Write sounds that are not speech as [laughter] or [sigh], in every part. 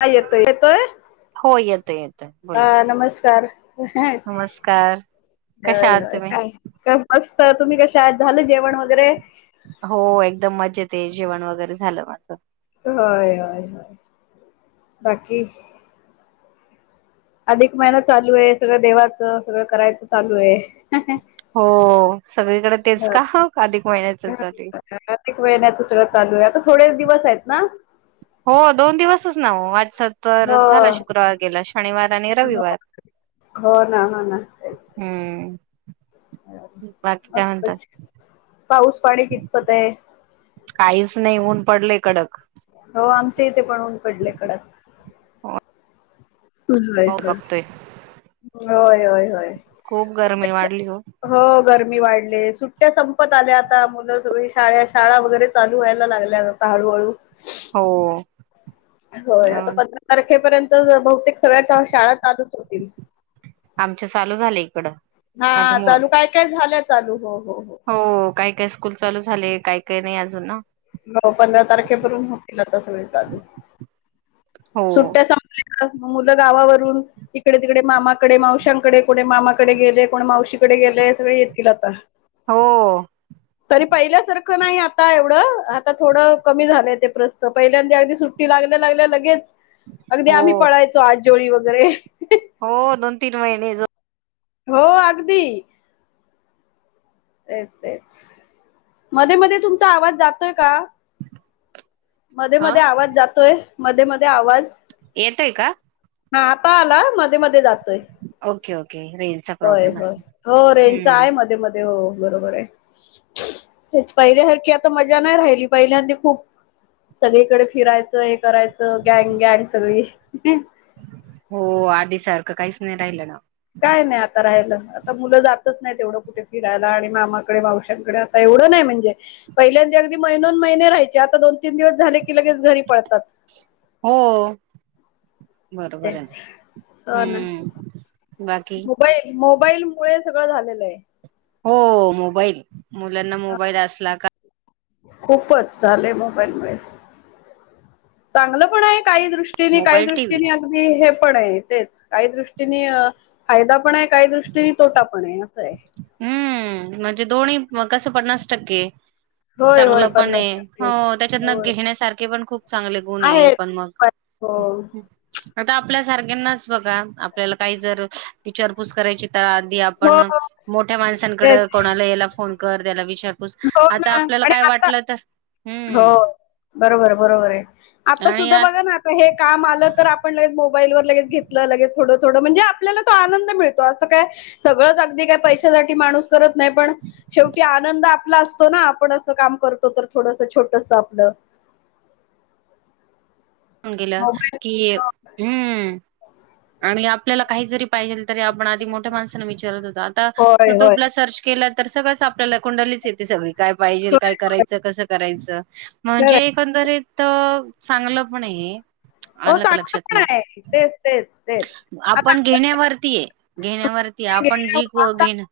का येतोय येतोय हो येतोय येतोय अ बोला नमस्कार नमस्कार कशा आहात तुम्ही? काय कस बस? त तुम्ही कशा झालं जेवण वगैरे? हो एकदम मजेत ए जेवण वगैरे झालं माझं. होय होय होय, बाकी अधिक महिना चालू आहे सगळं देवाचं सगळं करायचं चालू आहे. हो सगळीकडे तेच ह का अधिक महिन्याच बर चालू आहे. प्रत्येक वेळेला दुसरंच चालू आहे आता थोडे दिवस आहेत ना? हो दोन दिवसच नाओ सत्वार हो झाला शुक्रवार गेला शनिवार आणि हो रविवार. हो ना हो ना तेच हम्म. तेच. बाकी काय म्हणता? मस्त पाऊस पाडी कितपत आहे. काहीच नाही ऊन पडलंय कडक हो आमचे इथे पण ऊन पडले कडक होय पाऊ होय. बघतोय होय होय होय. खूप गरमी वाढली हो गरमी वाढले सु संपत आल्या आता मुलं सगळी शाळा शाळा वगैरे चालू व्हायला लागल्या आता हळूहळू. हो हो अ आता पंधरा तारखेपर्यंत. बहुतेक. सगळ्या शाळा चालूच होतील आमचे चालू झाले इकडं माझे हा मु चालू काय काय झालं. चालू हो हो. हो काय काय स्कूल चालू झाले काही काही नाही अजून ना. हो पंधरा तारखेपासुन होतीलला तस वेळ सगळे चालू. हो सुट्ट्या सांभल्या का? मग मुलं गावावरून इकडे तिकडे मामाकडे मावशांकडे कोणी मामाकडे गेले कोणी मावशीकडे गेले सगळे येतील आता. हो तरी पहिल्यासारखं. नाही आता एवढं आता, थोडं कमी झालंय ते प्रस्त पहिल्यांदा अगदी सुट्टी लागल्या लागल्या लगेच. अगदी आम्ही हो पडायचो आजजोळी वगैरे, हो दोन तीन महिने जो हो अगदी. तेच तेच.. मध्ये मध्ये तुमचा आवाज जातोय का? मध्ये ह मध्ये आवाज जातोय. मध्ये मध्ये आवाज. येतय का? हा आता आला मध्ये मध्ये जातो. ओके ओके रेलचा प्रॉब्लेम अस होय हो रेंजचा हम्म. आहे मध्ये मध्ये हो बरोबर आहे ते पहिल्यासारखी आता मजा नाही राहिली पहिल्यांदी खूप. सगळीकडे फिरायचं हे करायचं गँग गॅग सगळी. हो आधी सारखं काहीच नाही राहिलं ना काय नाही आता राहालं आता मुलं जातच नाही, तेवढं कुठे मुफिरायला आणि मामाकडे मावशांकडे आता एवढं नाही म्हणजे, पहिल्यांदा अगदी महिने दोन महिने राहायचे. आता दोन तीन दिवस झाले. लगेच घरी पळतात. हो बरोबर आहे तेच ना हो ना हम् बाकी. मोबाईल मोबाईल मुळे सगळं झालेलं आहे. हो, मोबाईल मुलांना मोबाईल असला का खूपच झालेय मोबाईल मुळे चांगलं पण आहे. काही दृष्टीने काही मोबाईल टीव्ही दृष्टीने अगदी हे पण आहे तेच काही दृष्टीनी अ.. फायदा पण आहे. काही दृष्टीनी तोटापण आहे. सय. हम्म, म्हणजे दोन्ही म कसं पन्नास टक्के. होय होय चांगलं पण पन्नास आहे. टक्के हो त्याच्यातन होय घेण्यासारखे पण खूप चांगले गुणे आहेत पण मग. हो आता आपल्या सारख्यांनाच बघा, आपल्याला काही जर इचारपूस करायची तर आधी आपण हो मोठ्या माणसांनकड तेच कोणाला येला फोन कर त्याला विष हो ना आणि आता हम्म होय, बरोबर आहे. बरोबर आहे. आता आणि सुद्धा आत बघा ना आता हे काम आलं तर आपण लगेच मो बाईल वर लगेच घेतलं, लगेच थोडं थोड म्हणजे आपल्याला तो आनंद मिळतो. असं काय सगळच ते काय पैशासाठी माणूस करत नाही. पण शेवटी आनंद आप आपला असतो ना आपण असं काम करतो तर थोडस छोटस आपलं. म [unintelligible] गेला मोबाईल की हम्म आणि आपल्याला काही जरी पाहिजेल तरी आपण आधी मोठ्या माणसाना विचारत होत. आता होय होय युट्यूबला सर्च केलत तर सगळंच आपल्याला, कुंडलीच येते सगळी. काय पाहिजेल, होय काय होय. करायचं कसं करायचं म्हणजे खरंय एकंदरीत. त चांगलं पण आहे. हो आलं का चांगलं लक्षात पण मग आहे तेच तेच. आता आपण घेण्यावरतीये घेण्यावरती आपण जि क आपण घेण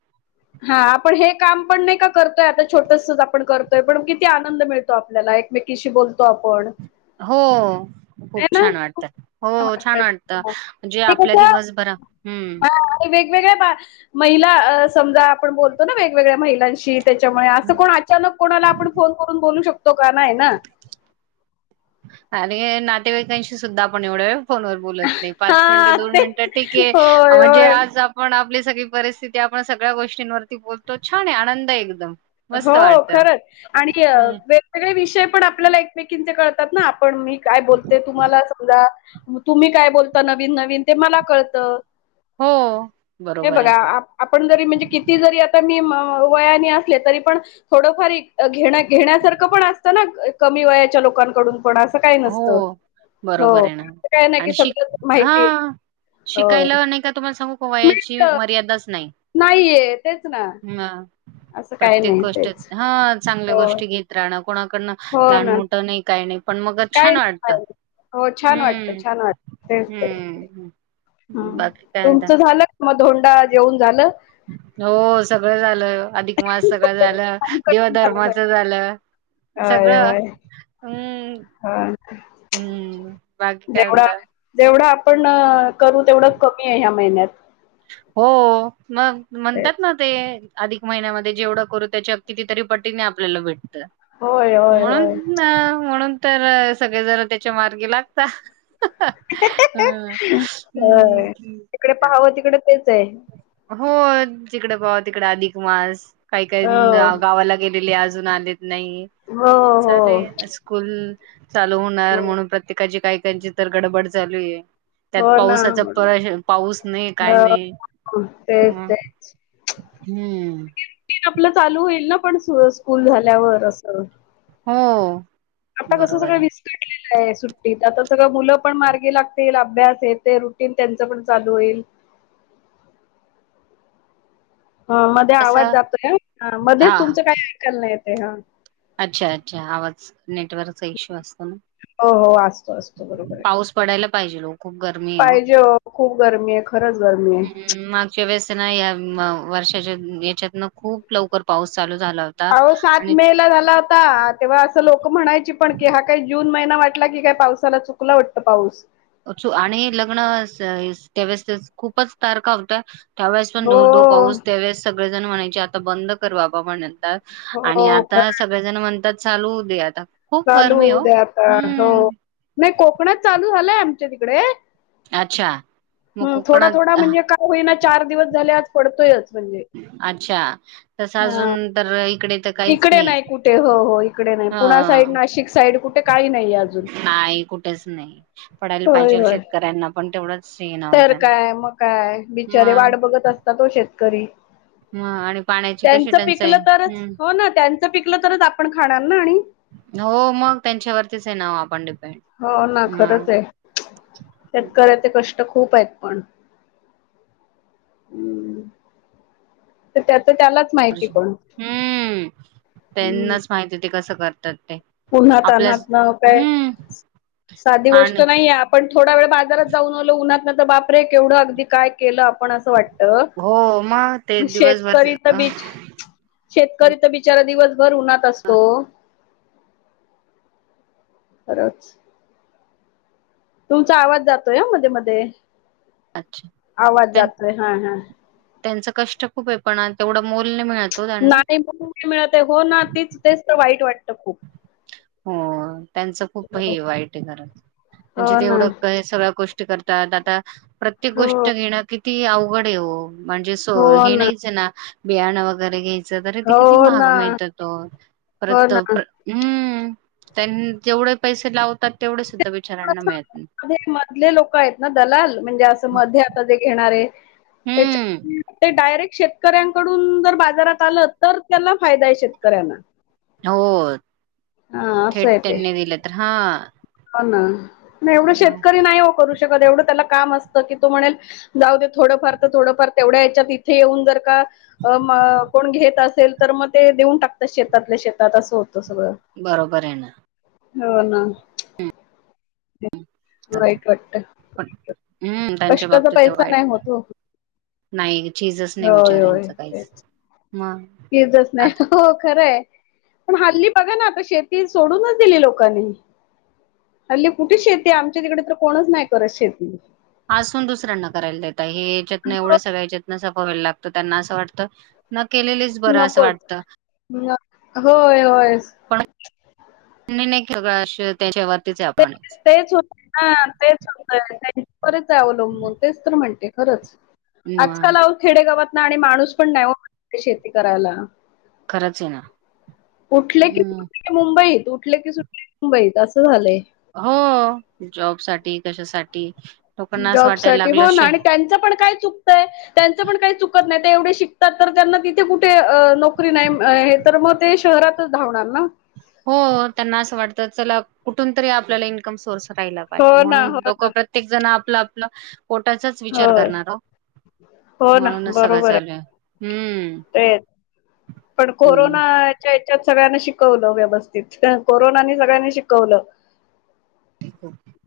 हा आपण हे काम पण नाही का करतोय आता छोटस आपण करतोय, पण किती आनंद मिळतो आपल्याला एकमेकीशी बोलतो आपण. हो. आहे खूप ना छान खूप वाटतं, छान हो छान वाटतं. वाटत जे ते आपल्या कसं दिवसभरा हम्म. हा आणि वेगवेगळ्या बा महिला अ समजा आपण बोलतो ना वेगवेगळ्या महिलांशी. त्याच्यामुळे असं कोण अचानक कोणाला आपण फोन करून बोलू शक तो गाना आहे ना. आणि नातेवाईकांशी सुद्धा आपण एवढं फोन बत नाही पाच मिनट हा दोन मिनिटं तेच ठीके होय म्हणजे होय. आज आपण आप सगळी परिस्थिती आपण सगळ्या गोष्टींवरती बोलतो छान आहे. आनंद आहे. एकदम हो मस्त वाटत खरच आणि हम्म वेगवेगळे विषय पण आपल्याला एक एकमेकांचे कळतात ना आपण मी काय बोलते तुम्हाला समजा मग तुम्ही काय बोलता नवीन नवीन ते मला कळतं. हो हे बरोबर बघा आहे आपण जरी म्हणजे किती जरी आता वयाने तरी पण थोडंफार घेण घेण्यासारखं पण असतं ना. कमी वयाच्या लोकांकडून पण असं काही नसतं. हो हो. बरोबर आहे ना असं काही नाही की आणि शी सगळंच हा माहिती होय. शिकायला नाही का तुम्हाला सांगू वयाची मर्यादाच नाही. नाही मा असं काही प्रत्येक नाही गोष्ट तेच. हा चांगल्या हो. गोष्टी घेत राहणं कोणाकडनं हो लहान ना. मोठं नाही काही नाही. पण मग काय छान वाटतं. हो छान वाटत. हम्म छान वाटत. तेच ते. हम्म ह बाकी काय म्हणता? तुमचं झालं? मग धोंडा जेऊन झालं. हो सगळं झालं. अधिक मास सगळं झालं. आमचं पण देवधर्माच झालं. होय सगळं होय हम्म हा हम्म बाकी काय म्हणता? जेवढं आपण करू तेवढं कमी आहे. ह्या महिन्यात. हो. मग तेच. म्हणतात ना ते अधिक महिन्यामध्ये जेवढ करू त्याच्या कितीतरी पटीने आपल्याला भेट होय होय होय. म्हणूना म्हणून तर सगळे जरा त्याच्या मार्गे लागता. होय हं. तिकडे पाहावं तिकडे तेच. ते हो जिकडे पाहव तिकडे अधिक मास काही काही हो गावाला गेलेली आज आजुन आलेत नाही हो हो चाले स्कूल चालू हो होणार म्हणून प्रत्येकाची काही त्यांची तर गडबड चालू आहे. त्यात हो ना पाऊसाचा म्हणून पर पाऊस नाही काय नाही. हो तेच मग तेच हम्म. रूटीनआपलं चालू होईल. [unintelligible] स्कूल झाल्यावर असं [inaudible] आता कसं बरोबर सगळं आहे. वीज काले सुट्टीत आता सगळं मुलं पण मार्गी लागतील अभ्यास आहे ते रुटीन त्यांच पण चालू होईल. ह मध्ये आवाज कसं जातोय हा मध्येच तुमचं काही ऐकाल नाही. ते हा अच्छा अच्छा आवाज नेटवर्क इशू असतो हो हो असतो ना असतो बरोबर आहे पाऊस पडायला. पाहिजलो खूप गर्मीि हो खूप गरमी आहे. खरंच गरमी आहे हम्म माग वस या वर्षाच्या याच्यातन खूप लवकर पाऊस चालू झाला होता. पाह सात आणि मे ला झाला होता तेव्हा असं लोक म्हणायची पण की हा काही जून दोन महिना वाटला की काय पावसाला चुकला वाटतं पाऊस आणि लग्न त्यावेळेस खूपच तारख होत. त्यावेळेस पण हो दो ो पाऊस त्यावेळेस सग सगजण म्हणायची आता बंद कर बाबा म्हण आणि हो आता खरं सगळेजण म्हणतात. चालू दे्या आता खूप चालू गरमी ओ द्या आता हो हम्म नाही कोकणात चालू झालंय आमच्या तिकडे अच्छा मग ह थोडा कोकणात थोडा म्हणजे काय होईना चार दिवस झाल्यात पडतोयच. म्हणजे. अच्छा तस हां. अजून तर इकडे इकडे नाही कुठे हो हो इकडे नाही. पुण्या साईड ह नाशिक साईड कुठे काही नाही अजूनय नाही कुठेच नाही पडायला तर होय पाहिजेल होय शेतकऱ्यांना पण तेवढंच हे तर नव्हतं. काय मग काय बिचारे वाट बघत असतात हो शेतकरी. ह आणि पाण्याची कशी त्यांचं टंचाई पिकलं तरच हो ना त्यां पिकलं तरच आपण खाणार ना आणि हो मग त्यांच्यावरतीच आहे ना ओ आपण डिपेंड हो ना खरंच म आहे. शेतकऱ्याचे कष्ट खूप आहेत पण. हम्. त्यात हम्म हं. त्यांनाच माहिती. ते कसं करते [inaudible] उन्हात तान्हात न काय साधी गोष्ट आणि नाहीये आपण थोडा वेळ बाजारात जाऊन आलो उन्हात बापरे केवढं अगदी काय केलं आ पण अस वाटत. हो मग ते दिवसभर शेतकरी तर अ, बीच शेतकरी तर बिचारा दिवस भर उन्हात असतो. खरंच. तुमचा आवाज जातोय हा मध्ये, मध्ये. अच्छा आवाज जातोय. हा हा, त्यांच कष्ट खूप आहे पण तेवढं मोल नाही मिळत ओ त्यांना नाही म्हणून नाही मिळत हो ना तीच तेच तर वाईट वाटते. वाटंत खूप हो त्यांच खूप हे वाईट आहे. खरंच म्हणजे हो ना तेवढं सगळ्या गोष्टी करतात आता प्रत्येक हो गोष्ट घेणं किती अवघड आहे हो म्हणजे हे नाहीच आहे ना. बियाण वगैरे घे त ते किती हो ना महाग मिळतात हो, हो परत ना हम. त्यानी जेवढे पैसे लावतात. तेवढे सुद्धा बिचारांना मिळत नाही. मधले लोक आहेत ना दलाल म्हणजे अस. मध्ये आता जे घेणा -णारे. हम्म त्याच्या ते डायरेक्ट शेत कऱ्यांकडून जर बाजारात आलं तर त्याला फायदा आहे शेतकऱ्यांना. हो. हा असं थेट आहे ते त्यांनी दिल तर. हो ना नाही एवढं शेतकरी नाही हो करू शकत एवढं त्याला काम असत. की तो म्हणेल जाऊ दे थोडंफार तर थोडंफार तेवढ्या याच्यात तिथे येऊन जर का कोण घेत असेल तर मग ते देऊन टाकतात शेतातल्या शेतात असं होत. बरोबर आहे ना. हो ना आता वाईट वाटत पण हम्म त्यांच्या कष्टाचा बाबतीत ते पैसा वाईट नाही होत हो. नाही चीजच नाही होय होय बिचाऱ्यांचं काहीच तेच मग चीजच आ नाही हो खरं आहे. पण हल्ली बघा ना आता शेती सोडूनच दिली. लोकांनी हल्ली कुठे शेती आमच्या तिकडे तर कोणच नाही, करत शेती असून दुसऱ्यांना करायला देता. हेच्यातंन हो एवढं सगळ्या च्यातंन सम वावे लागत त्यांना असं वाटत न केलेलेच बरं असं नकोच. वाटत. न- होय होय पण नाही. सगळं त्याच्यावर ते तेच होतय ना तेच होतय त्यांच्यावरच आहे अवलंबून तेच तर म्हणते. खरंच. म आजकाल अहो खेडेगावात आणि माणूस पण नाही ओ शेती करायला. खरंच आहे ना उठले कि हम्म मुंबईत. ऊठले की सुटले मुंबईत असं झालंय. हो जॉबसाठी, कशासाठी लोकांना असं जॉब वाटायला साठी लागलं हो ना शे आणि त्यांच पण काय चुकतय त्यांचं पण काही चुकत नाही ते एवढे शिकतात तर त्यांना तिथे कुठे नोकरी नाही हे तर मग ते शहरातच धावणार ना. हो त्यांना असं वाटत चला कुठून तरी आपल्याला इनकम सोर्स मिळाला हो पाहिजे ना म्हणून हो ना. लोक प्रत्येक जण आपलं आपलं पोटाचाच विचार होय करणार हो हो ना म्हणूनच सगळं बरोबर चालू आहे हम्म तेच हम्म. त सगळ्यांना शिकवलं व्यवस्थित कोरोनानी सगळ्यांनी शिकवलं.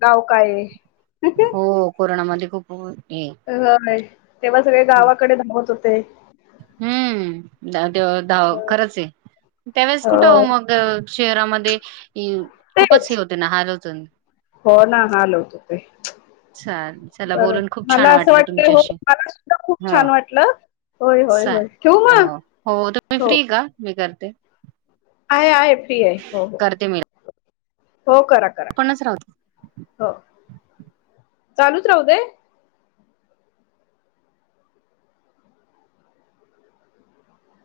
गाव काय. [inaudible] हो कोरोनामध्ये खूप हे होय. तेव्हा सगळे गावाकडे धावत होत. ते. हम्म द ते धाव खरंच आहे. त्यावेळेस कुठं होय मग शहरामध्ये खूपच हे तेच होते ना हाल होत. हो ना हाल होत होते. चाल चला बरं बोलून खूप छान मला असं वाटलं वाटतंय हो तुमच्याशी मला सुद्धा खूप ह छान वाटलं होय होय चाल होय ठेवू मग हो तुम्ही हो फ्री का मी करते. आहे आहे फ्री आहे हो हो. करते मी हो करा करा आपणच राहू हो. चालूच राहू दे?